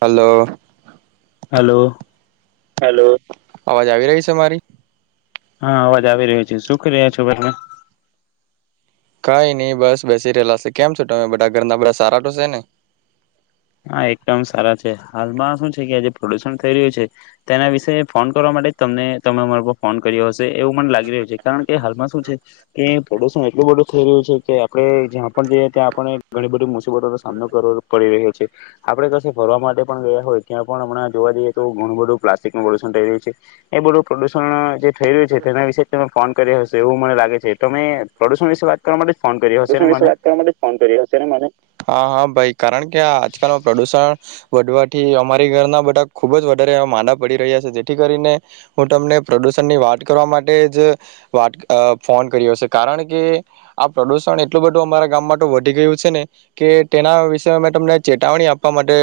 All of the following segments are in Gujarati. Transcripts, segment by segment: હલો. હલો. હલો અવાજ આવી રહી છે મારી? હા અવાજ આવી રહી છે. શું કરી રહ્યા છો ભાઈબંધ? કાઈ ની બસ બેસી રહેલા સે. કેમ છો તમે બધા ઘરના બધા સારા તો સે ને? હા એકદમ સારા છે. હાલમાં હું છે કે આ જે પ્રદુષણ થઈ રહ્યું છે તેના વિશે ફોન કરવા માટે જ તમને તમે મારા પર ફોન કર્યો હશે એવું મને લાગી રહ્યું છે કારણ કે હાલમાં શું છે કે પ્રદુષણ એટલું બધું થઈ રહ્યું છે કે આપણે જ્યાં પણ જઈએ ત્યાં પણ ઘણી બધી મુસીબતોનો સામનો કરવો પડી રહ્યો છે. આપડે કસે ફરવા માટે પણ ગયા હોય ત્યાં પણ હમણાં જોવા જઈએ તો ઘણું બધું પ્લાસ્ટિક નું પ્રદુષણ થઈ રહ્યું છે. એ બધું પ્રદુષણ જે થઈ રહ્યું છે તેના વિશે તમે ફોન કર્યા હશે એવું મને લાગે છે. તમે પ્રદુષણ વિશે વાત કરવા માટે જ ફોન કર્યો હ એના વિશે જ વાત કરવા માટે જ ફોન કર્યો હશે ને મને, હા, હા ભાઈ. કારણ કે આ આજકાલમાં પ્રદુષણ વધવાથી અમારી ઘરના બધા ખૂબ જ વધારે માંદા પડી રહ્યા છે જેથી કરીને હું તમને પ્રદુષણની વાત કરવા માટે જ વાત અહ ફોન કર્યો સે કારણ કે આ પ્રદુષણ એ એટલું બધું અમારા ગામમાં તો વધી ગયું છે ને કે તેના વિશે અમે તમને ચેતવણી આપવા માટે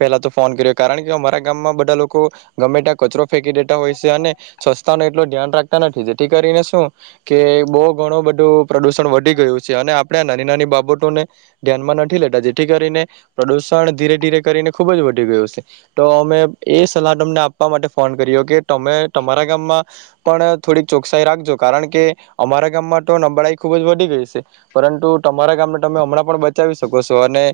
પેલા તો ફોન કર્યો કારણ કે અમારા ગામમાં બધા લોકો ગમે ત્યા કચરો ફેંકી દેતા હોય છે, અને સ્વચ્છતા નો એટલો ધ્યાન રાખતા નથી જેથી કરીને શું કે બોવ ઘણું બધું પ્રદુષણ વધી ગયું છે અને આપણે આ નાની-નાની બાબતોને ધ્યાનમાં નથી લેતા જેથી કરીને પ્રદુષણ ધીરે ધીરે કરીને ખુબ જ વધી ગયું છે. તો અમે એ સલાહ તમને આપવા માટે ફોન કર્યો કે તમે તમારા ગામમાં પણ થોડીક ચોકસાઈ રાખજો કારણ કે અમારા ગામમાં તો નબળાઈ ખૂબ જ વધી ગઈ છે. પરંતુ તમારા ગામને તમે હમણાં પણ બચાવી શકો છો અને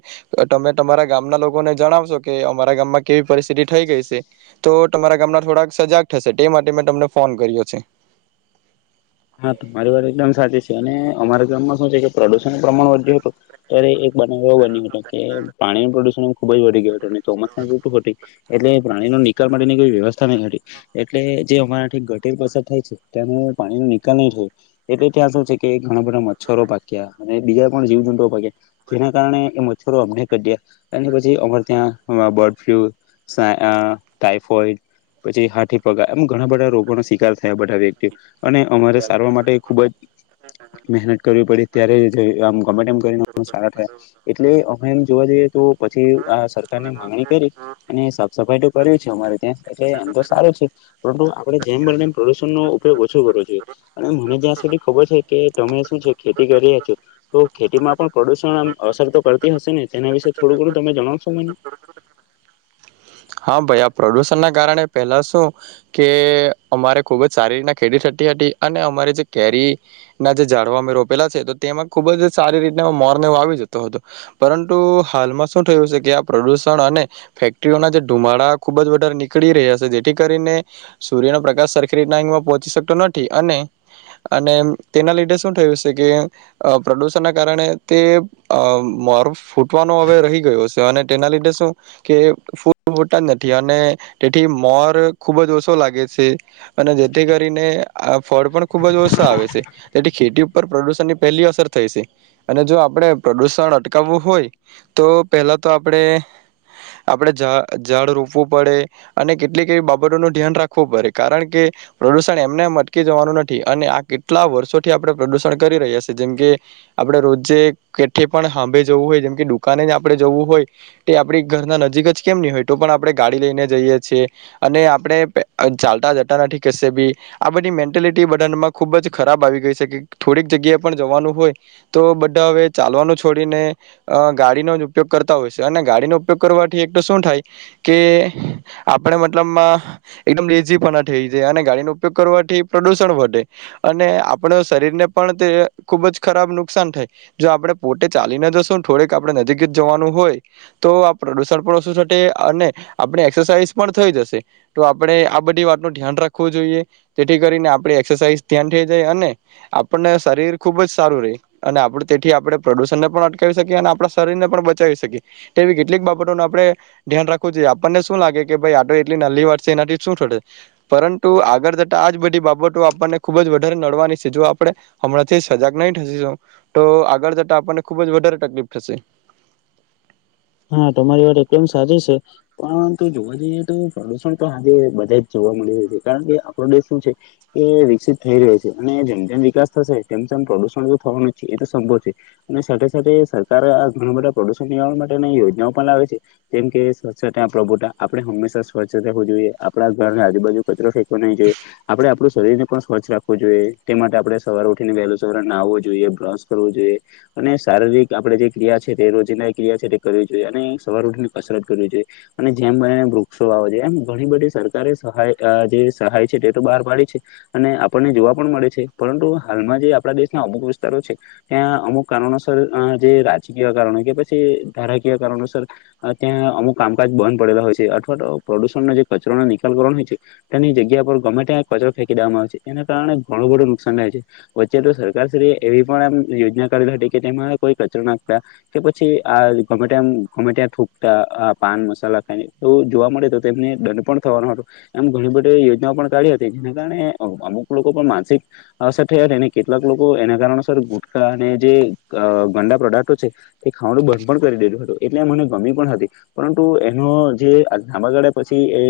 તમે તમારા ગામના લોકોને જણાવશો કે અમારા ગામમાં કેવી પરિસ્થિતિ થઈ ગઈ છે, તો તમારા ગામના થોડાક સજાગ થશે તે માટે મેં તમને ફોન કર્યો છે. હા તમારી વાત એકદમ સાચી છે. અને અમારા ગામમાં શું છે કે પ્રદુ પ્રમાણ વધ્યું તું ત્યારે એક બનાવ એવો બન્યો હતો કે પાણી નું પ્રદુષણ ખુબ જ વધી ગયું હતું અને ચોમાસાની ઋટુ હતી. એટલે પાણીનો નિકાલ માટેની કોઈ વ્યવસ્થા નઈ હતી. એટલે જે અમારાથી ગટેર પસાર થાય છે, ત્યાંનું પાણી નિ નકામી જ હોય. એટલે ત્યાં શું છે કે ઘણા બધા મચ્છરો પાક્યા, અને બીજા કોણ જીવ જંતુ અપાય કે. જેના કારણે એ મચ્છરો અમને કઢ્યા. એની પછી અમારે ત્યાં. હમણાં બર્ડ ફ્લુ ટાઈ અ ટાઈફોઈડ, પછી હાથી પગ, એમ ઘણા બધા રોગોનો શિકાર થયા બધા વ્યક્તિ. અને અમારે સારવાર માટે ખુબ જ મહેનત કરવી પડી. ત્યારે જો આમ ગમે એમ કરીને સારા થયા. એટલે અમે એમ જોવા જઈએ તો પછી આ સરકારને માગણી કરી અને સાફ સફાઈ તો કરવી છે. અમારે ત્યાં એટલે આમ તો સારો છે. પરંતુ આપણે જેમ બને એમ પ્રદુષણનો ઉપયોગ ઓછો કરવો જોઈએ. અને મને જ્યાં સુધી ખબર છે કે. તમે શું છે ખેતી કરી રહ્યા છો. તો ખેતીમાં પણ પ્રદુષણ આમ અસર તો કરતી હશે ને. તેના વિશે થોડું ઘણું તમે જણાવશો મને? હા ભાઈ, આ પ્રદુષણના કારણે પહેલા શું કે અમારે ખૂબ જ સારી રીતના ખેતી થતી હતી. અને અમારે જે કેરી ના જે જાડવા અમે રોપેલા છે. તો તેમાં ખુબ જ સારી રીતના મોરને એવુ આવી જતો હતો. પરંતુ હાલમાં શું થયું છે કે આ પ્રદુષણ અને ફેક્ટરીઓના જે ધુમાડા ખૂબ જ વધારે નીકળી રહ્યા છે જેથી કરીને સૂર્યના પ્રકાશ સરખેરીતના [unintelligible] પહોંચી શકતો નથી. અને, અને તેના લીધે શું થયું છે કે. પ્રદૂષણના કારણે તે અ મોરુ ફૂટવાનો હવે રહી ગયો છે. અને તેના લીધે શું કે ફુ ફુટતા જ નથી અને તેથી મોર ખૂબ જ ઓછો લાગે છે. અને જેથી કરીને આ ફળ પણ ખૂબ જ ઓછા આવે છે. તેથી ખેતી ઉપર પ્રદુષણની પહેલી અસર થાય છે. અને જો આપણે પ્રદુષણ અટકાવવું હોય તો પહેલા તો આપડે, આપડે જ ઝાડ રોપવું પડે. અને કેટલીક એવી બાબતોનું ધ્યાન રાખવું પડે. કારણ કે પ્રદુષણ એમને એમ અટકી જવાનું નથી. અને આ કેટલા વર્ષોથી આપણે પ્રદુષણ કરી રહ્યા છે. જેમ કે આપણે રોજે કેઠે પણ સાંભે જવું હોય, જેમ કે દુકાને જ આપણે જવું હોય, તે આપડી ઘરના નજીક જ કેમની હોય તો પણ આપડે ગાડી લઈને જઈએ છીએ. અને આપડે ચાલતા જતા નથી કશે બી. આ બધી મેન્ટેલિટી બધામાં ખૂબ જ ખરાબ આવી ગઈ છે કે. થોડીક જગ્યાએ પણ જવાનું હોય તો બધા હવે ચાલવાનું છોડીને ગાડીનો જ ઉપયોગ કરતા હોય છે. અને ગાડીનો ઉપયોગ કરવાથી એક તો શું થાય કે આપણે મતલબમાં એકદમ લેઝી પણ થઈ જાય. અને ગાડીનો ઉપયોગ કરવાથી પ્રદુષણ વધે. અને આપડા શરીરને પણ તે ખુબ જ ખરાબ નુકસાન થાય. જો આપણે પોતે ચાલીને જશું થોડીક આપણે નજીક જ જવાનું હોય તો. આ પ્રદુષણ પણ ઓછું થ તે અને આપડે એક્સરસાઇઝ પણ થઈ જશે. તો આપડે આ બધી વાતનું ધ્યાન રાખવું જોઈએ. તેથી કરીને આપણે એક્સરસાઇઝ ધ્યાન થઈ જાય. અને આપણને શરીર ખુબ જ સારું રઇ અને આપ તેથી આપણે પ્રદુષણ ને પણ અટકાવી શકીએ. અને આપણા શરીર ને પણ બચાવી શકીએ. તે એવી કેટલીક બાબતોને આપણે ધ્યાન રાખવું જોઈએ. આપણને શું લાગે કે ભાઈ આટો એટલી નાલલી વાત છે. એનાથી શું થશે? પરંતુ આગળ જતા આજ બધી બાબતો આપણને ખુબ જ વધારે નડવાની છે. જો આપણે હમણાંથી સજાગ નહી થશો તો આગળ જતા આપણને ખુબ જ વધારે તકલીફ થશે. હા, તમારી વાત એકદમ સાચી છે. પરંતુ જોવા જઈએ તો પ્રદુષણ તો આજે બધા જ જોવા મળી રહ્યા છે. કારણ કે આપણો દેશ શું છે એ વિકસિત થઈ રહ્યો છે. અને જેમ, જેમ વિકાસ થશે તેમ તેમ પ્રદુષણ થવાનું છે. એ તો સંભવ છે. અને સાથે, સાથે સરકારે આ ઘણા બધા પ્રદુષણ નિળવા માટે યોજના પણ બનાવેલ છે. જેમ કે સ્વચ્છતા પ્રભુતા આપડે હંમેશા સ્વચ્છ રહેવું જોઈએ આપણા ઘર આજુબાજુ કચરો ફેંકવો નહી જોઈએ. આપડે આપ‌ળુ શરીરને પણ સ્વચ્છ રાખવું જોઈએ. તે માટે આપણે સવાર ઉઠીને વહેલું સવાર નાહવું જોઈએ, બ્રશ કરવુ જોઈએ, અને શારીરિક આપે જે ક્રિયા છે તે રોજ ના ક્રિયા છે કરવી જોઈએ અને સવારે ઉઠીની કસરત કરવી જોઈએ અને જેમ બને વૃક્ષો વાવા જોઈએ એમ ઘણી બધી સરકારે સહાય, જે સહાય છે તે તો બહાર પાડી છે. અને આપણને જોવા પણ મળે છે. પરંતુ હાલમાં જે આપણા દેશના અમુક વિસ્તારો છે ત્યાં અમુક કારણોસર જે રાજકીય કારણો કે પછી [unintelligible] કરણ નુસાર ત્યાં અમુક કામકાજ બંધ પડેલા હોય છે. અથવા તો પ્રદુષણનો જે કચરાનો નિકાલ કરવાનો હોય છે તેની જગ્યા પર ગમે તેમ કચરો ફેંકી દેવામાં આવે છે. એના કારણે ઘણું બધું નુકસાન થાય છે. વચ્ચે તો સરકારશ્રી એવી પણ આમ યોજના કરેલી હતી કે તેમાં કોઈ કચરો નાખ્તા કે પછી આ ગમેતેમ, ગમેટ્યા થૂકતા. આ પાન મસાલા ખાયને એ જોવા મળે તો તેમને દંડ પણ થવાનો હતો. એમ ઘણી બધી યોજના પણ કાઢી હતી. જેના કારણે અમુક લોકો પણ માનસિક અસર થઈ હતી. અને કેટલાક લોકો એના કારણોસર ગુટકા અને જે ગંંદા પ્રોડક્ટો છે. તે ખાવાનું બ પણ કરી દીધું હતું એટલે મને ગમી પણ હતી પરંતુ એનો જે લાંબા ગાળે પછી એ,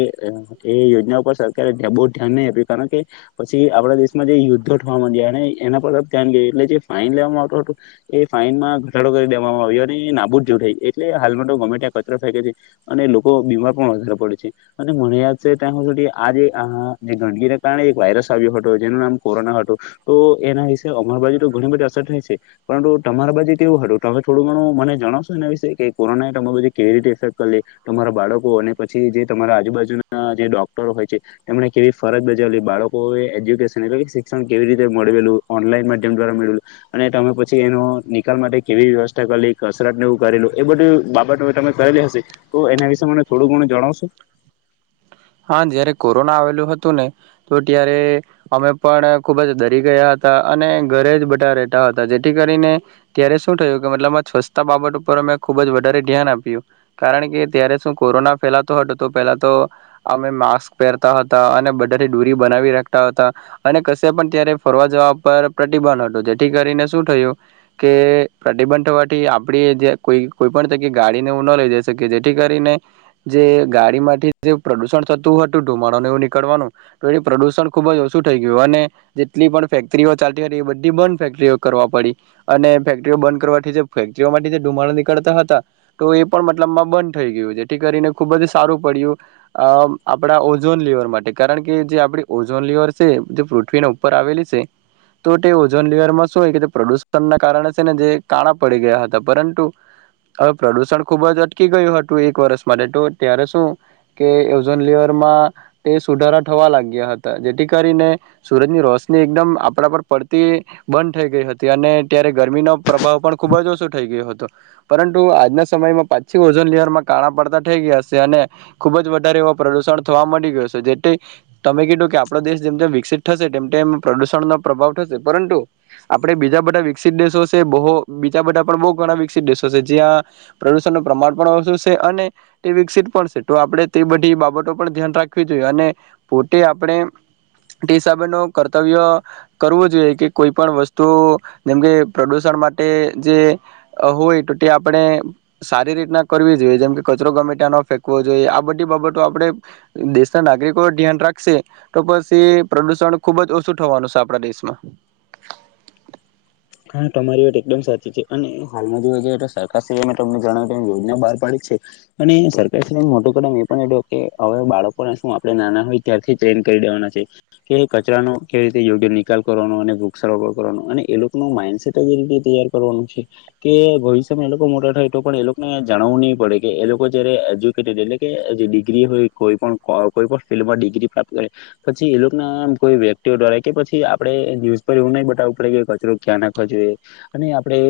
એ યોજના ઉપર સરકારે બહુ ધ્યાન નહી આપ્યું કારણ કે પછી આપડા દેશમાં જે યુદ્ધો થવા માંડ્યા અને એના પર ધ્યાન ગયું એટલે જે ફાઈન લેવામાં આવત હતું એ ફાઈન માં ઘટાડો કરી દેવામાં આવ્યો. અને બુ જો થાય એટલે હાલમાં તો ગમે ત્યાં કચરો ફેકે છે. અને લોકો બીમાર પણ વધારે પડે છે અને મને યાદ છે ત્યાં આ, જે આ ગંદગીના કારણે એક વાયરસ આવ્યો હતો જેનું નામ કોરોના હતું તો એના વિશે અમાર બાજુ તો ઘણી બધી અસર થાય છે. પરંતુ તમારા બાજુ કેવું હતું તમે થોડું ઘણું મને જણોસો? કોરોના વિશે કઈ કહો ને તમારી કેવી ઇફેક્ટ કરી? તમારા બાળકો અને પછી જે તમારા આજુબાજુના જે ડોક્ટરો હોય છે, તેમને કેવી ફરજ બજાવેલી? બાળકો એજ્યુકેશન, એટલે શિક્ષણ કેવી રીતે મેળવેલું? ઓનલાઈન માધ્યમ દ્વારા મેળવેલું અને તમે પછી એનો નિકાલ માટે કેવી વ્યવસ્થા કરેલી? કસરત ને એવું કરેલું એ બધી બાબતો તમે કરેલી હશે, તો એના વિશે મને થોડું ઘણું જણાવશો? હા, જયારે કોરોના આવેલું હતું ને, તો ત્યારે અમે પણ ખુબ જ ડરી ગયા હતા અને ઘરે જ બધા રહેતા હતા, જેથી કરીને ત્યારે શું થયું કે મતલબ સ્વચ્છતા બાબત ઉપર અમે ખૂબ જ વધારે ધ્યાન આપ્યું, કારણ કે ત્યારે શું કોરોના ફેલાતો હતો તો પેલા તો અમે માસ્ક પહેરતા હતા અને બધાથી દૂરી બનાવી રાખતા હતા અને કશે પણ ત્યારે ફરવા જવા પર પ્રતિબંધ હતુ, જેથી કરીને શું થયું કે પ્રતિબંધ થવાથી આપડી જે કોઈ, કોઈ પણ જગ્યાએ ગાડીનેું એવું ન લઈ જઈ શકીએ, જેથી કરીને જે ગાડીમાંથી જે પ્રદુષણ થતું હતું. ધુમાડોને એનું નીકળવાનું તો એ પ્રદુષણ ખુબજ ઓછું થઈ ગયું અને જેટલી પણ ફેક્ટરીઓ ચાલતી હતી એ બધી, બંધ ફેક્ટરીઓ કરવા પડી અને ફેક્ટરીઓ બંધ કરવાથી, જે ફેક્ટરીઓમાંથી જે ધુમાડો નીકળતા હતા તો એ પણ મતલબમાં બંધ થઈ ગયું, જેથી કરીને ખુબ જ સારું પડ્યું અહ આપણા ઓઝોન લેયર માટે, કારણકે જે આપણી ઓઝોન લેયર છે, જે પૃથ્વીના ઉપર આવેલી છે, તો તે ઓઝોન લેયરમાં શું હોય કે, પ્રદુષણના કારણે છે ને જે કાણા પડી ગયા હતા, પરંતુ હવે પ્રદુષણ ખુબજ અટકી ગયું હતું એક વર્ષ માટે તો ત્યારે શું કે ઓઝોન લેયર માં તે સુધારા થવા લાગ્યા હતા. જેથી કરીને સુરજની રોશની એકદમ આપડા પર પડતી બંધ થઈ ગઈ હતી અને ત્યારે ગરમીનો પ્રભાવ પણ ખુબ જ ઓછો થઈ ગયો હતો. પરંતુ આજના સમયમાં પાછી ઓઝોન લેયરમાં કાણા પડતા થઈ ગયા છે અને ખૂબજ વધારે એવો પ્રદૂષણ થવા માંડી ગયો છે. જેથી તમે કીધું કે આપડો દેશ જેમ, જેમ વિકસિત થશે તેમ તેમ પ્રદુષણનો પ્રભાવ થશે, પરંતુ આપણે બીજા બધા વિકસિત દેશો છે, બહુ બીજા બધા પણ બહુ ઘણા વિકસિત દેશો છે, જ્યાં પ્રદુષણનું પ્રમાણ પણ ઓછુ છે અને તે વિકસિત પણ છે. તો આપણે તે બધી બાબતો પણ ધ્યાન રાખવી જોઈએ અને પોતે આપણે તે હિસાબે ન કર્તવ્ય કરવો જોઈએ, કે કોઈ પણ વસ્તુ જેમકે પ્રદુષણ માટે જે હોય, તો તે આપડે સારી રીતના કરવી જોઈએ, જેમકે કચરો ગમેતા ફેંકવો જોઈએ. આ બધી બાબતો આપણે દેશના નાગરિકો ધ્યાન રાખશે, તો પછી એ પ્રદુષણ ખુબ જ ઓછું થવાનું છે, આપડા દેશમાં. હા, તમારી વાત એકદમ સાચી છે અને હાલમાં જોવા જઈએ તો સરકારશ્રી મે તમને જણાવી તેમ યોજના બહાર પાડી છે અને સરકાર શ્રી મોટું કદમ એ પણ એ કે હવે બાળકોને શું આપણે નાના હોય ત્યારથી ટ્રેન કરી દેવાના છે, કે કચરાનો કેવી રીતે યોગ્ય નિકાલ કરવાનો અને વૃક્ષ સારોપર કરવાનો, અને એ લોકો નું માન્ડસેટ જે રીતે તૈયાર કરવાનું છે, કે ભવિષ્યમાં એ લોકો મોટા થાય, તો પણ એ લોકોને જાણાવવું નહી પડે કે એ લોકો જયારે એજ્યુકેટેડ એટલે કે જે ડિગ્રી હોય કોઈ પણ કોઈ પણ ફિલ્ડમાં ડિગ્રી પ્રાપ્ત કરે પછી એ લોકો ના કોઈ વ્યક્તિઓ દ્વારા કે પછી આપડે ન્યુઝ પર એવું નહી બતાવવું પડે કે કચરો ક્યાં નાખવા જોઈએ અને આપણે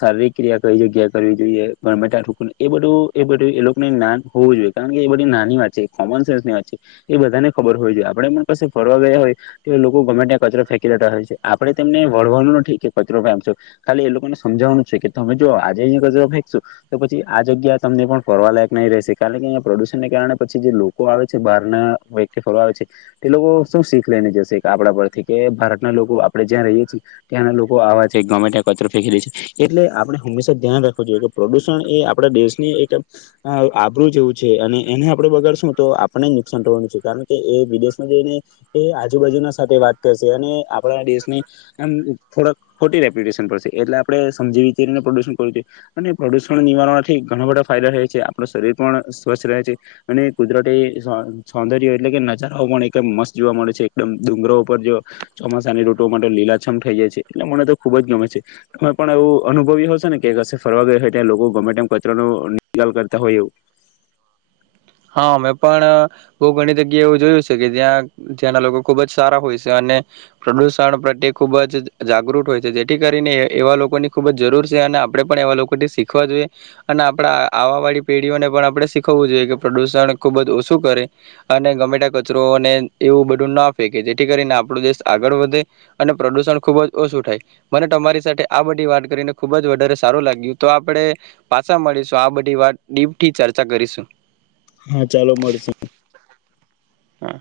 શારીરિક ક્રિયા કઈ જગ્યા કરવી જોઈએ. ગમે ત્યાં થૂંકવું, એ બધું એ બધું એ લોકોને જ્ઞાન હોવું જોઈએ, કારણ કે એ બધી નાની વાત છે, કોમન સેન્સ ની વાત છે, એ બધાને ખબર હોવી જોઈએ. આપડે પણ કસે ફરવા ગયા હોય તો એ લોકો ગમેટ્યા કચરો ફેંકી દેતા હોય છે. આપણે તેમને વળવાનું નથી કચરો [unintelligible] ખાલી એ લોકોને સમજાવવાનું છે કે. તમે જો આજે અહી કચરો ફેંકશો તો પછી આ જગ્યા તમને પણ ફરવા લાયક નહી રહેશે. કારણ કે અહીંયા પ્રદુષણને કારણે પછી જે લોકો આવે છે. બહારના વ્યક્તિ ફરવા આવે છે. એ લોકો શું શીખ લઈને જશે આપડા પરથી. કે ભારતના લોકો આપણે જ્યાં રહીએ છીએ ત્યાંના લોકો આવા છે. ગમે ત્યાં કચર ફેંકી દે છે. એટલે આપણે હંમેશા ધ્યાન રાખવું જોઈએ કે. પ્રદુષણ એ આપણા દેશને એક આબરૂું જેવું છે. અને એને આપણે બગાડશું તો આપને જ નુકસાન કરવાવાનું છે. કારણ કે એ વિદેશમાં જઈને એ આજુ, બાજુના સાથે વાત કરશે અને આપણા દેશની આમ થોડાક ખોટી રેપ્યુટેશન પર છે. એટલે આપણેે સમજી વિચારીને પ્રદૂષણ કરવું જોઈએ. અને પ્રદૂષણ નિવારવાથી ઘણા બધા ફાયદા થાય છે. આપડું શરીર પણ સ્વસ્થ રહે છે. અને કુદરતી સૌંદર્ય એટલે કે નજારાઓ પણ એકદમ મસ્ત જોવા મળે છે. એકદમ ડુંગરો ઉપર જો ચોમાસાની ઋતુ માતો લીલાછમ થઈ જાય છે. એટલે મને તો ખુબ જ ગમે છે તમે પણ એવું અનુભવ્યું હશે ને કે ફરવા ગયા હોય ત્યા લોકો ગમે તેમ કચરા નુ નિકાલ કરતા હોય એવું. હા મેં પણ બહુ ઘણી જગ્યા એવું જોયું છે. કે જ્યાં, જ્યાંના લોકો ખુબ જ સારા હોય છે અને પ્રદુષણ પ્રત્યે ખુબ જ જાગૃત હોય છે. જેથી કરીને એવા લોકોની ખુબ જ જરૂર છે. અને આપણે પણ એવા લોકો શીખવા જોઈએ અને આપડા આવા વાળી પેઢીઓને પણ આપણે શીખવવું જોઈએ. કે પ્રદૂષણ ખૂબ જ ઓછું કરે. અને ગમે ત્યાં કચરોને એવું બધું ના ફેકે કે જેથી કરીને આપણો દેશ આગળ વધે. અને પ્રદુષણ ખુબ જ ઓછું થાય. મને તમારી સાથે આ બધી વાત કરીને ખુબ જ વધારે સારું લાગ્યું. તો આપણે પાછા મળીશું આ બધી વાત ડીપથી ચર્ચા કરીશું. હા ચાલો મળશું. હા.